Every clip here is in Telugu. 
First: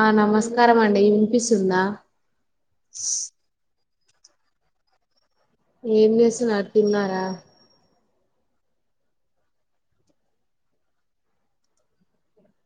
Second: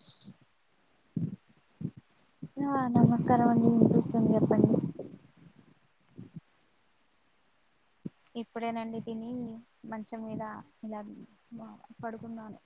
ఆ నమస్కారం అండి ఇనిపిస్తుందా ఆ నమస్కారం అండి వినిపిస్తుంది చెప్పండి ఏం చేస్తున్నారు తన్నారా ఇప్పుడేనండి తిని మంచం మీద ఇలా పడుకున్నాను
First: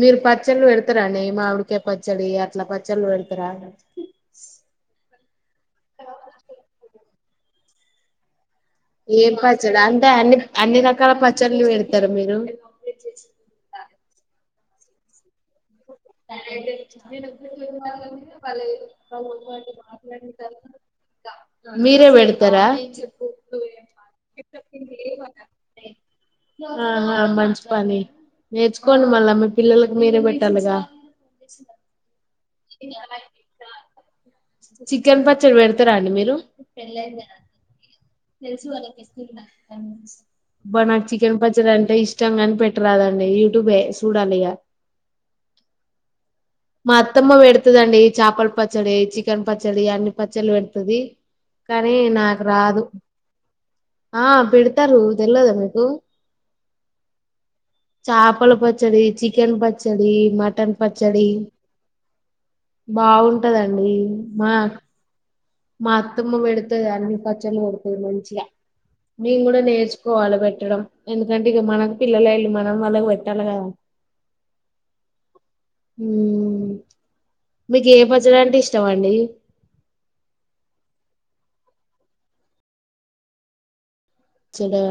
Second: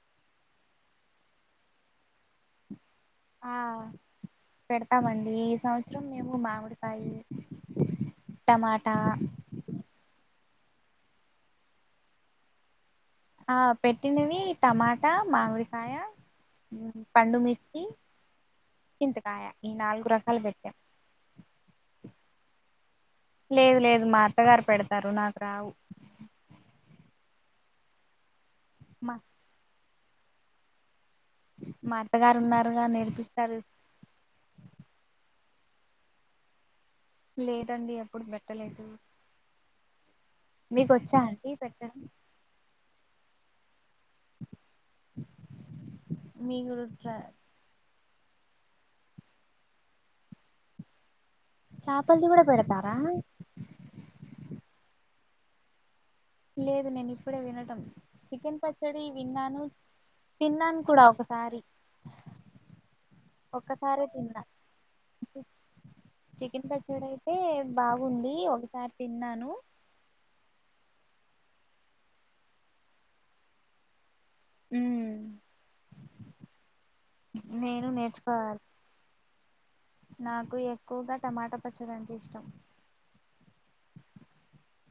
మీరు పచ్చళ్ళు పెడతారాండి మావిడికాే పచ్చడి అట్లా పచ్చళ్ళు పెడతారా ఆ పెడతామండి ఈ సంవత్సరం మేము మామిడికాయి టమాట ఏం పచ్చడ అంటే అన్ని అన్ని రకాల పచ్చళ్లు పెడతారు మీరు ఆ పెట్టిందివి టమాటా మామిడికాయ పండుమిర్చి చింతకాయ ఈ నాలుగు రకాలు పెట్టాం [inaudible] మీరే పెడతారా లేదు లేదు మా అత్తగారు పెడతారు నాకు రావు ఆహా మంచి పని నేర్చుకోండి మా మళ్ళా మీ పిల్లలకి మీరే పెట్టాలిగా మా అత్తగారు ఉన్నారుగా నేర్పిస్తారు చికెన్ పచ్చడి పెడతారా అండి మీరు లేదండి ఎప్పుడు తెలుసుగా పెట్టలేదు [inaudible] అ అబ్బా మీకు నాకు వచ్చా చికెన్ అండి పచ్చడ అంటే పెట్టడం ఇష్టంగాని పెట్టరాదండి యూట్యూబే చూడాలి ఇగ మీరు మా అత్తమ్మ పెడతదండి చేపల పచ్చడి చికెన్ పచ్చడి అన్ని పచ్చళ్ళ పెడుతది కానీ చేపలది నాకు కూడా రాదు పెడతారా ఆ పెడతారు తెలయదా మీకు లేదు నేను ఇప్పుడే వినటం చేపల చికెన్ పచ్చడి చికెన్ విన్నాను పచ్చడి మటన్ తిన్నాను కూడా పచ్చడి ఒకసారి బాగుంటదండి మా ఓే [inaudible] మా అత్తమ్మ పెడుతాది అన్ని పచ్చలు పెడుతాది బాగుంది మంచిగా. ఒకసారి నేను తిన్నాను కూడా నేర్చు కోవాలి పెట్టడం ఎందుకంటే ఇక మనకి పిల్లలు వెళ్ళి మనం వాళ్ళకి పెట్టాలి కదా మ్ నేను మీకు ఏ పచ్చడి అంటే నేర్చుకోవాలి ఇష్టం? ఇష్టమండి. నాకు ఎక్కువగా టమాటా పచ్చడింటే ఇష్టం. పచ్చడా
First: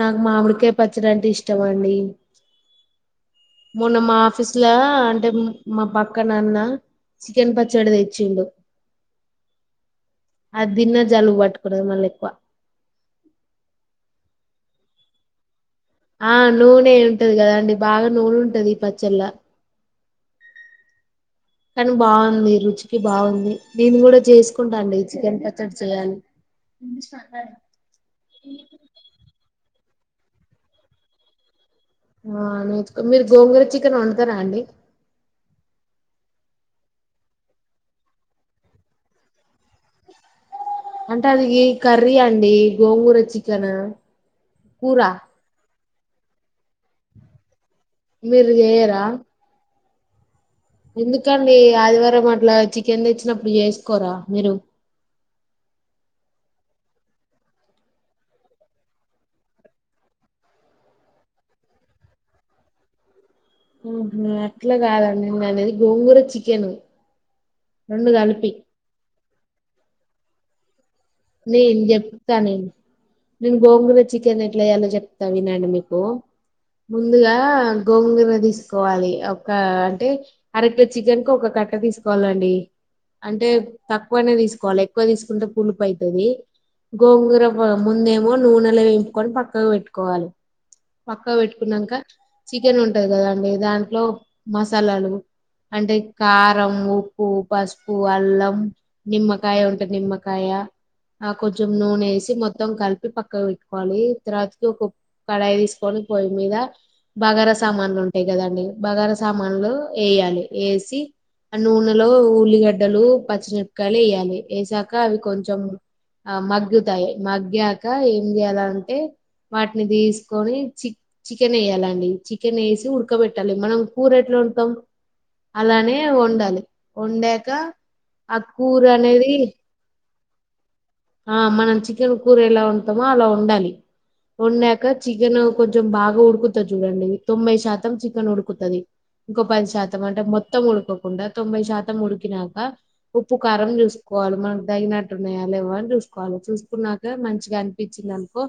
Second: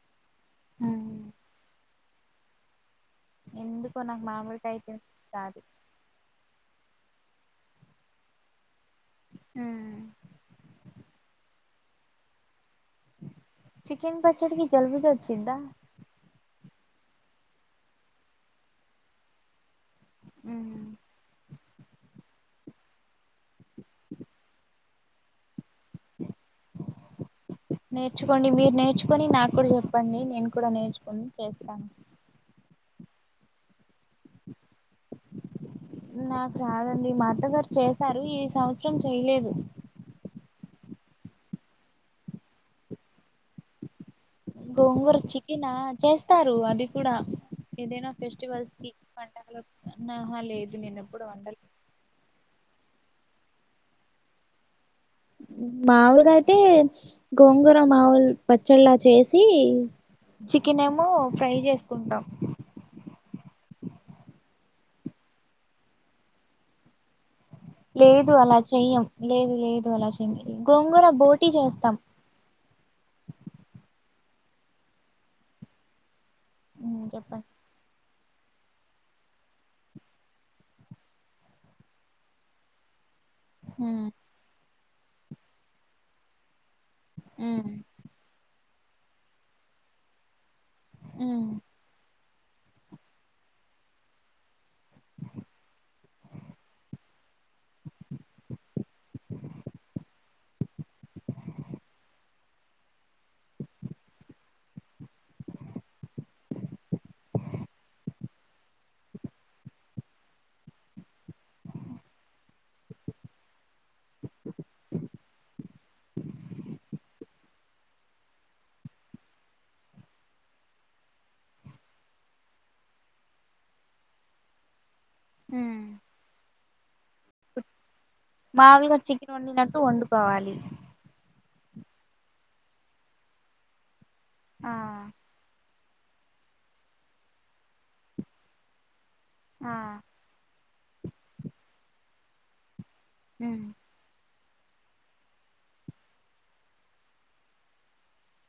నాకు మామిడికాయ పచ్చడి అంటే ఇష్టమ అండి. మొన్న ఎందుకో మా నాకు ఆఫీసు లో మామిడికాయ తినబుద్ధి అంటే కాదు మా పక్క న అన్న చికెన్ పచ్చడి తెచ్చిండు. మ్ ఆది తిన్నా జలుబు పట్టుకున్నది మళ్ళీ ఎక్కువ. చికెన్ పచ్చడికి జలుబు. వచ్చిందా? ఆ నూనె ఉంటది కదా అండి బాగా నూనె ఉంటది ఈ పచ్చల్లో మ్ ఉ కానీ బాగుంది రుచికి బాగుంది నేను కూడా చేసుకుంటా అండి చికెన్ పచ్చడి. చేయాలి. నేర్చుకోండి మీరు నేర్చుకొని నాకు కూడా చెప్పండి నేను కూడా నేర్చుకుని చేస్తాను. ఆ మీరు గోంగూర చికెన్ వండుతారా అండి నాకు రాదండి మా అత్తగారు చేశారు. ఈ సంవత్సరం చేయలేదు. అంటే అది కర్రీ అండి గోంగూర చికెన్. కూర గోంగూర చేసినా చేస్తారు అది కూడా. ఏదైనా మీరు ఫెస్టివల్స్ కి, చేయరా పండగల కు నా హాలిడే లేదు. నేను ఎప్పుడు ఎందుకండి వండలే ఆదివారం అట్లా చికెన్ తెచ్చినప్పుడు చేసుకోరా మీరు? మావులుగా అయితే గోంగూర మామూలు గా పచ్చళ్ళ చేసి చికెన్ ఏమో ఫ్రై చేసుకుంటాం. ఆహ, అట్లా కాదండి నేను అనేది గోంగూర చికెన్. రెండు లేదు కలిపి అలా చెయ్యము. లేదు లేదు అలా చెయ్యము గోంగూర బోటి నేను చెప్తా నేను. నేను గోంగూర చికెన్ ఎట్లా చెయ్యాలో చెప్తా వినండి మీకు. ముందుగా చెప్పండి గోంగర తీసుకోవాలి ఒకటి అరకిలో కి చికెన్ కు ఒక కట్ట తీసుకోవాలండి. అంటే ఉమ్ తక్కువనే తీసుకోవాలి ఎక్కువ తీసుకుంటే పులుపు అవుతాది. గోంగర ఉమ్ ముందేమో నూనెలో వేంపుకొని పక్కకు పెట్టుకోవాలి. పక్కకు ఉమ్ పెట్టుకున్నాక చికెన్ ఉంటది కదాండి దాంట్లో మసాలాలు అంటే కారం, ఉప్పు, పసుపు, అల్లం. నిమ్మకాయ ఉంటే నిమ్మకాయ ఆ కొంచెం నూనె వేసి మొత్తం కలిపి పక్కకు పెట్టుకోవాలి. తర్వాతికి కడాయి తీసుకొని పొయ్యి మీద బగారా సామాన్లు ఉంటాయి కదండి. బగారా సామాన్లు వేయాలి. వేసి ఆ నూనెలో ఉల్లిగడ్డలు పచ్చిమిరపకాయలు వేయ్యాలి. వేసాక అవి కొంచెం ఆ మగ్గుతాయి మగ్గాక ఏం చేయాలంటే వాటిని తీసుకొని చికెన్ వేయాలండి చికెన్ వేసి ఉడకబెట్టాలి. మనం కూర ఎట్లా ఉడకబెడతాం ఉమ్ అలానే వండాలి. వండాక ఆ కూర మాములుగా అనేది చికెన్ వండినట్టు వండుకోవాలి ఆ మనం చికెన్ కూర ఎలా వండుతామో అలా వండాలి. అలా ఆ వండాకా చికెన్ కొంచెం బాగా ఉడుకుతాది చూడండి. తొంభై శాతం చికెన్ ఉడుకుతాది. ఇంకో పది ఆ శాతం అంటే మొత్తం ఉడకకుండా తొంభై శాతం ఉడికినాక ఉప్పు ఉమ్ కారం చూస్ కోవాలి మనకు తగినట్టున్నాయా లేవా అని చూసుకోవాలి చూసుకున్నాక మంచిగా అనిపించింది అనుకో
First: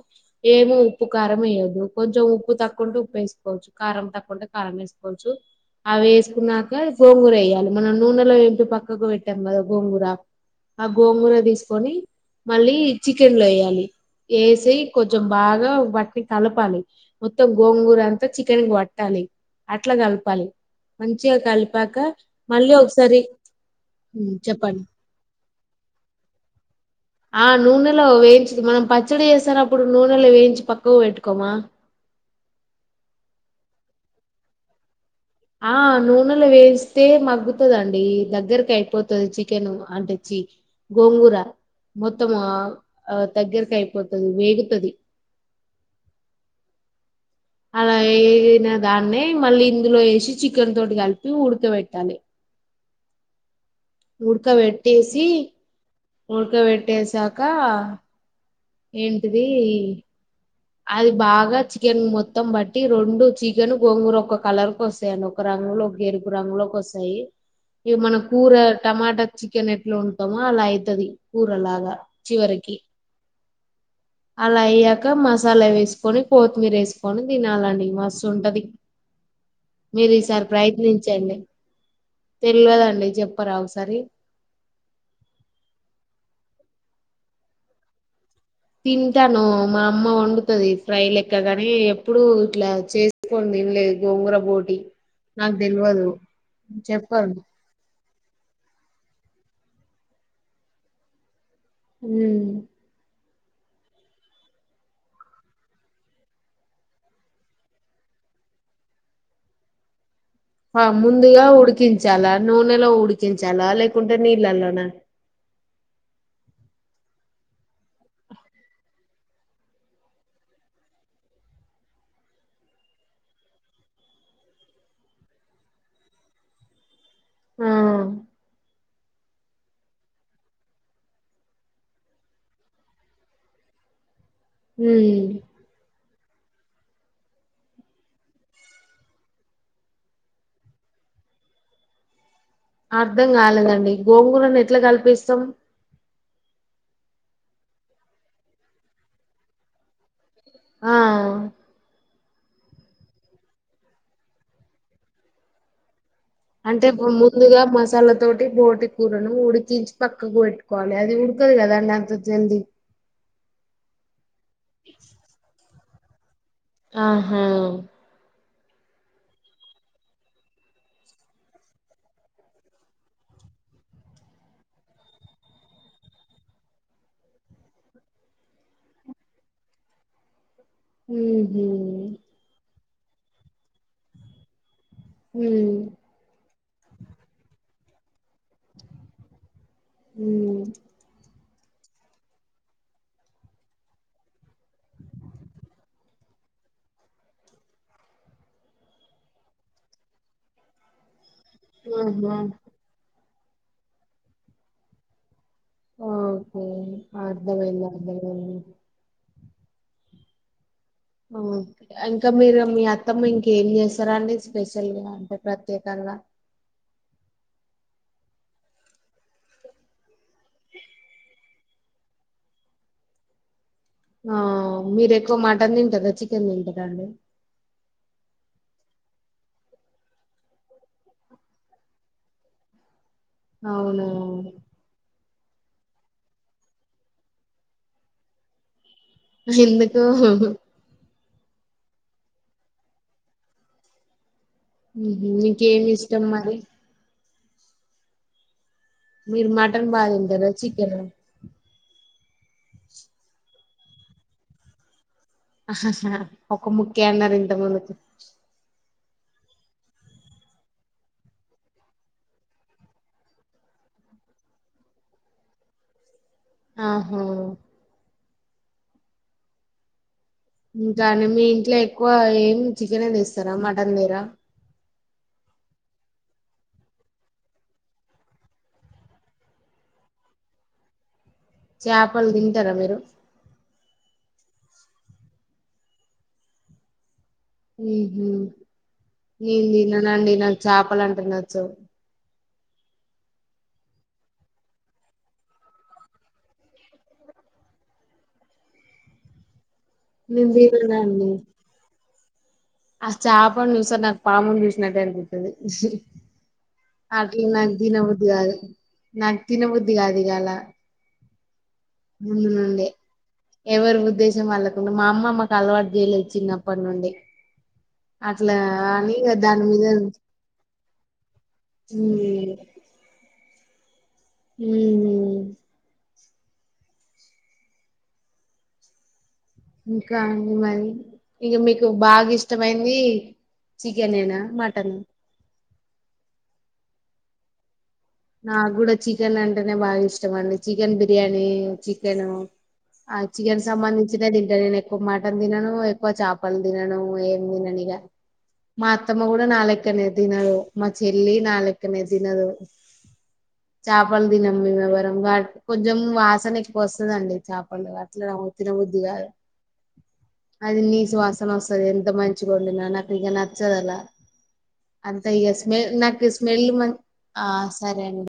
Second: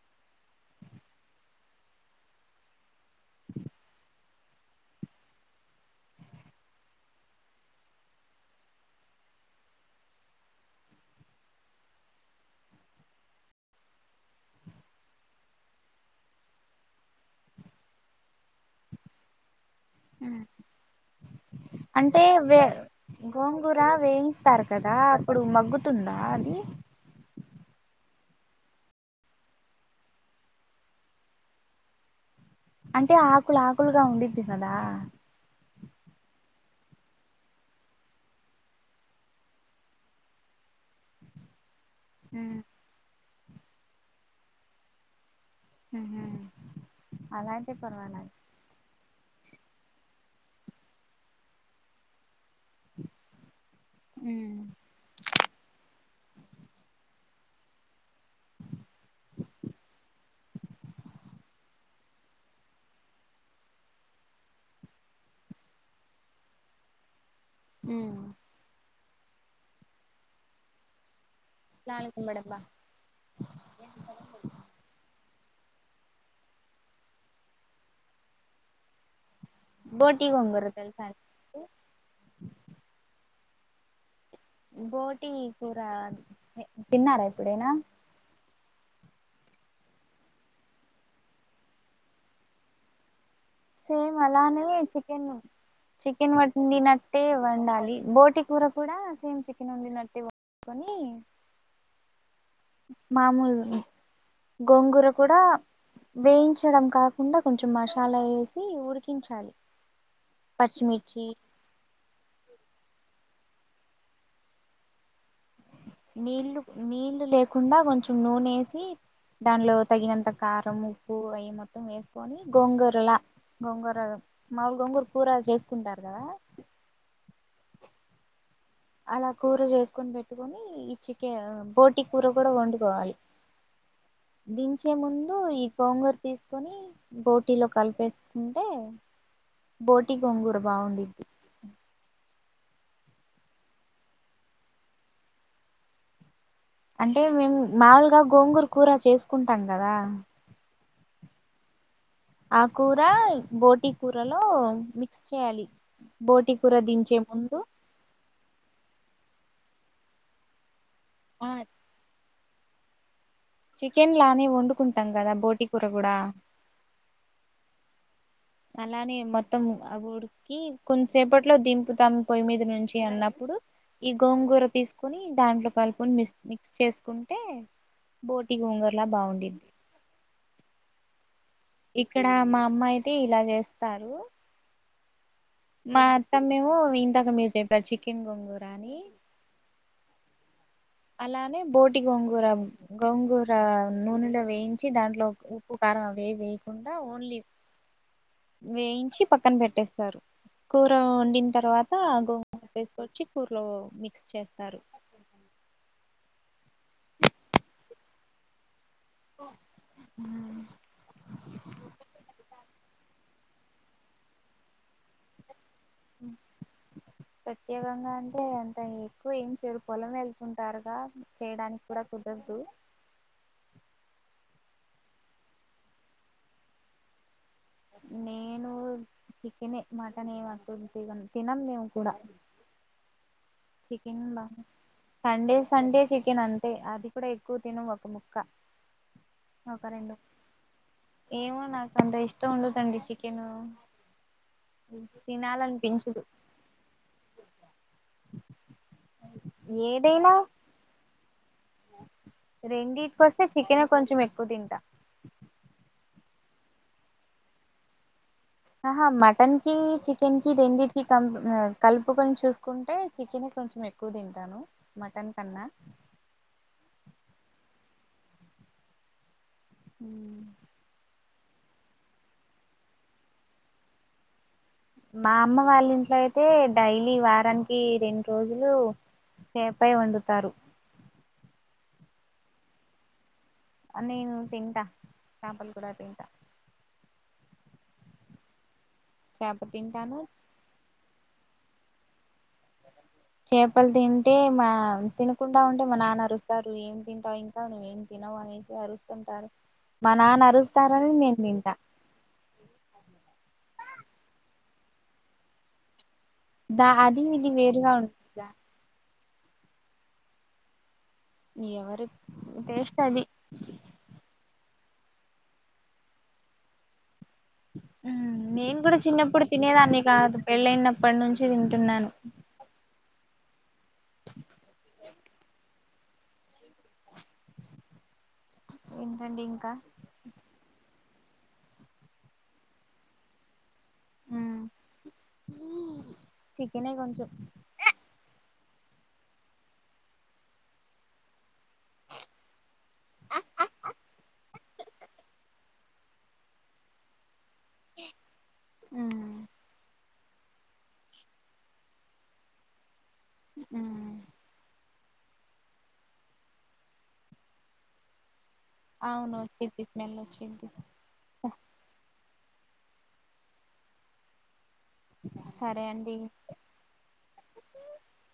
ఏమో ఉప్పు కారం వేయొద్దు కొంచెం ఉప్పు తక్కువుంటే ఉప్పు వేసుకోవచ్చు కారం తక్కువుంటే కారం వేసుకోవచ్చు కొంచం అవి వేసుకున్నాక గోంగూర వేయాలి మనం నూనెలో ఏంటి పక్కకు పెట్టాం కదా గోంగూర ఆ గోంగూర తీసుకొని మళ్ళీ చికెన్ లో వేయాలి వేసి కొంచెం బాగా వాటిని కలపాలి మొత్తం గోంగూర అంతా చికెన్ కి వట్టాలి అట్లా ఉమ్ కాల్పాలి అంటే వే ఒకసారి గోంగూర ఉమ్, వేయిస్తారు చెప్పండి కదా ఇప్పుడు మగ్గుతుందా అది ఆ నూనెలో వేయించిది మనం పచ్చడి వేసనప్పుడు నూనెలో వేయించి పక్కకు పెట్టుకోమా అంటే ఆకులు ఆకులుగా ఉండిద్ది కదా ఆ నూనెలు వేస్తే మగ్గుతుదండి దగ్గరకి అయిపోతది చికెన్ అంటే చి గోంగూర మొత్తం ఆ దగ్గరికి అయిపోతది వేడికి అది ఉహ అలా వేసిన దాన్నే మళ్ళీ ఇందులో వేసి చికెన్ తోటి కలిపి ఉడకబెట్టాలి ఉమ్ ఉడకబెట్టేసి ఉడకబెట్టేసాక ఏంటిది అది బాగా చికెన్ మొత్తం బట్టి రెండు చికెన్ గోంగూర ఒక కలర్ కు వస్తాయి అన్ ఒక రంగులో ఒక ఎరుపు రంగులోకి వస్తాయి ఇవి మన ఉమ్ కూర టమాటా చికెన్ ఎట్లా ఉంటామో అలా అయితది కూర లాగా లాలికం బడబ్బా చివరికి అలా అయ్యాక మసాలా వేసుకొని కొత్తిమీర వేసుకొని తినాలండి మస్త ఉంటది మీరు బోటి ఈసారి గోంగూర తెలుసా ప్రయత్నించండి అండి? తెలియలేదండి చెప్పరా ఒకసారి బోటి కూర తిన్నారా ఎప్పుడైనా తింటాను మా అమ్మ వండుతది ఫ్రై లెక్కగాని ఎప్పుడు ఇట్లా చేసి సేమ్ అలానే చికెను నాకు తెల్వదు చికెన్ వండినట్టే చెప్పరు వండాలి బోటి కూర కూడా సేమ్ చికెన్ వండినట్టే వండుకొని ఉమ్ మామలు గోంగూర కూడా వేయించడం కాకుండా కొంచెం మాశాలా వేసి ఉడికించాలి మా పచ్చిమిర్చి అమ్ముండి గా ఉడికించాలా నూనెలో ఉడికించాలా లేకుంటే నీళ్ళల్లోన నీళ్లు నీళ్ళు లేకుండా కొంచెం నూనె వేసి దానిలో తగినంత కారం ఉప్పు అవి మొత్తం వేసుకొని గోంగూరలా గోంగూరల మాములు గొంగూర కూర చేసుకుంటారు కదా ఆ అలా కూర చేసుకొని పెట్టుకని ఈ చికె బోటి కూర కూడా వండుకోవాలి దించే ఉమ్ ముందు ఈ గోంగూర తీస కొని బోటీలో కలిపేసుకుంటే బోటి గంగూర బాగుండ్డిది అర్ధం కాలేదండి గోంగూరను ఎట్లా కల్పిస్తాం అంటే మేము మాముూలుగా గోంగూర కూర చేసుకుంటాం కదా ఆ ఆ కూర బోటి కూరలో మిక్స్ చేయాలి బోటి కూర దించే ముందు తల్ల తోటి బోటి కూరను ఉడికించి పక్కకు పెట్టుకోవాలి అది ఆ ఉడకదు కదా నాకు తెల్దు చికెన్ లానే వండుకుంటం కదా బోటి కూర కూడా ఆహా అలానే మొత్తం ఆ ఉడు కి కొన్సేపట్లో దింపుతం పొయ్యి మీద నుంచి అన్నప్పుడు ఈ గోంగూర తీసుకుని దాంట్లో కలుపుకొని మిక్స్ మిక్స్ చేసుకుంటే బోటి గోంగూరల బాగుంటిద్ది ముహు ఇక్కడ మా అమ్మా అయితే ఇలా చేస్తారు ము మా అత్తమ్మ ఏమో ఇందాక మీరు చెప్పారు చికెన్ గోంగూర అని ము అలానే బోటి గోంగూర గోంగూర నూనెలో వేయించి దాంట్లో ఉప్పు కారం అవే వేయకుండా ఓన్లీ ప వేయించి పక్కన పెట్టేస్తారు కూర వండి తర్వాత ఆహా గోంగూర వేసుకొచ్చి కూరలో మిక్స్ చేస్తారు ఆ ఓకే అర్థమయింది అర్థమయింది ఆ ఇంకా మీరు మీ అత్తమ్మ ఇంకేం చేస్తారండి స్పెషల్గా అంటే ప్రత్యేకంగా ప్రత్యేకంగా అంటే అంత ఎక్కువ ఏం చేయరు పొలం వెళ్తుంటారుగా చేయడానికి కూడా కుదరదు ఆ మీర ఎక్కువ మటన్ తింటారా చికెన్ తింటరా అండి నేను చికెనే మటన్ ఏం అసలు తినం తినం మేము కూడా అవునా చికెన్ బాగా సండే సండే చికెన్ అంతే అది కూడా ఎక్కువ తినం ఒక ముక్క ఒక ఎందుకు రెండు ఏమో నాకు అంత ఇష్టం ఉండదండి చికెను మీకేమి తినాలనిపించుదు ఇష్టం మరి మీరు మటన్ బా తింటరా చికెనా రెండికోస్తే చికెనే కొంచెం ఎక్కువ తింటా ఒక ముక్కే అన్నారు ఇంత ముందుకు ఆహా మటన్ కి చికెన్ కి రెండింటికి కం కలుపుకొని చూసుకుంటే చికెన్ కొంచెం ఎక్కువ క్కువ తింటాను మటన్ కన్నా ఆహా ము ఇంకానీ మీ ఇంట్లో ఎక్కువ ఏం చికెనే తెస్తరా మటన్ తెరా మా అమ్మ వాళ్ళ ఇంట్లో అయితే డైలీ వారానికి రెండు రోజులు చేపే వండుతారు చాపలు తింటరా మీరు నేను తింటా చాపలు కూడా తింటా ముహు చేప నేను తింటాను తిననండి నాకు చాపాలంటే నచ్చవ్ చేపలు తింటే మా తినకుంటా ఉంటే మా నాన్న అరుస్తారు ఏం తింటావు ఇంకా నువ్వేం తినవు అనేసి అరుస్తుంటారు మా నాన్న నేను అరుస్తారని నేను తింటా అ చేపను చూస్తే నాకు పామును చూసినట్టే అనిపిత్తది దా అది ఇది నాకు వేరుగా దినబుద్ధి ఉంటుందా కాదు నాకు తినబుద్ధి కాదు ఇయాల ఎవరు అవునండి ఎవరి ఉద్దేశం వాళ్ళకుండా మా అమ్మ మాకు అలవాటు చేయలేదు చిన్నప్పటి నుండి మ్ అట్లా నేను గుడా అని ఇగ చిన్నప్పుడు దాని మీద తినేదాన్ని కాదు పెళ్ళయినప్పటి నుంచి తింటున్నాను మ్మ్ మ్ ఏంటండి ఇంకా ఇంకా అండీ మరి ఇంక మీకు బాగా ఇష్టమైంది చికెనేనా మటన్ చికెన్ ఏ కొంచెం నాగ్గూడా చికెన్ అంటేనే బాగ ఇష్టం అండి చికెన్ బిర్యానీ చికెను ఆ చికెన్ సంబంధించిదే తింట నేను ఎక్కువ మటన్ తినను చాపల్ దినను ఏం దిననిగ మా అత్తమ్మ ఉమ్, కూ నాలెక్కనే దినదు మా చెల్లి ననాలెక్కనే దినదు ఉమ్, చాపలు దినం మేము ఎవరం వాట్ కొంచెం వాసన ఎక్కువ వస్తదండి చాపలు అట్లా తినబుద్ధి కాదు అవును వచ్చిద్ది స్మెల్ వచ్చిద్ది అది నీసు వాస్ వస్తది ఎంత మంచిగా వండినా నాకు ఇక నచ్చదలా అంతే ఇక సరే స్మెల్ అండి నాకు స్మెల్ మ ఆ సరే అండి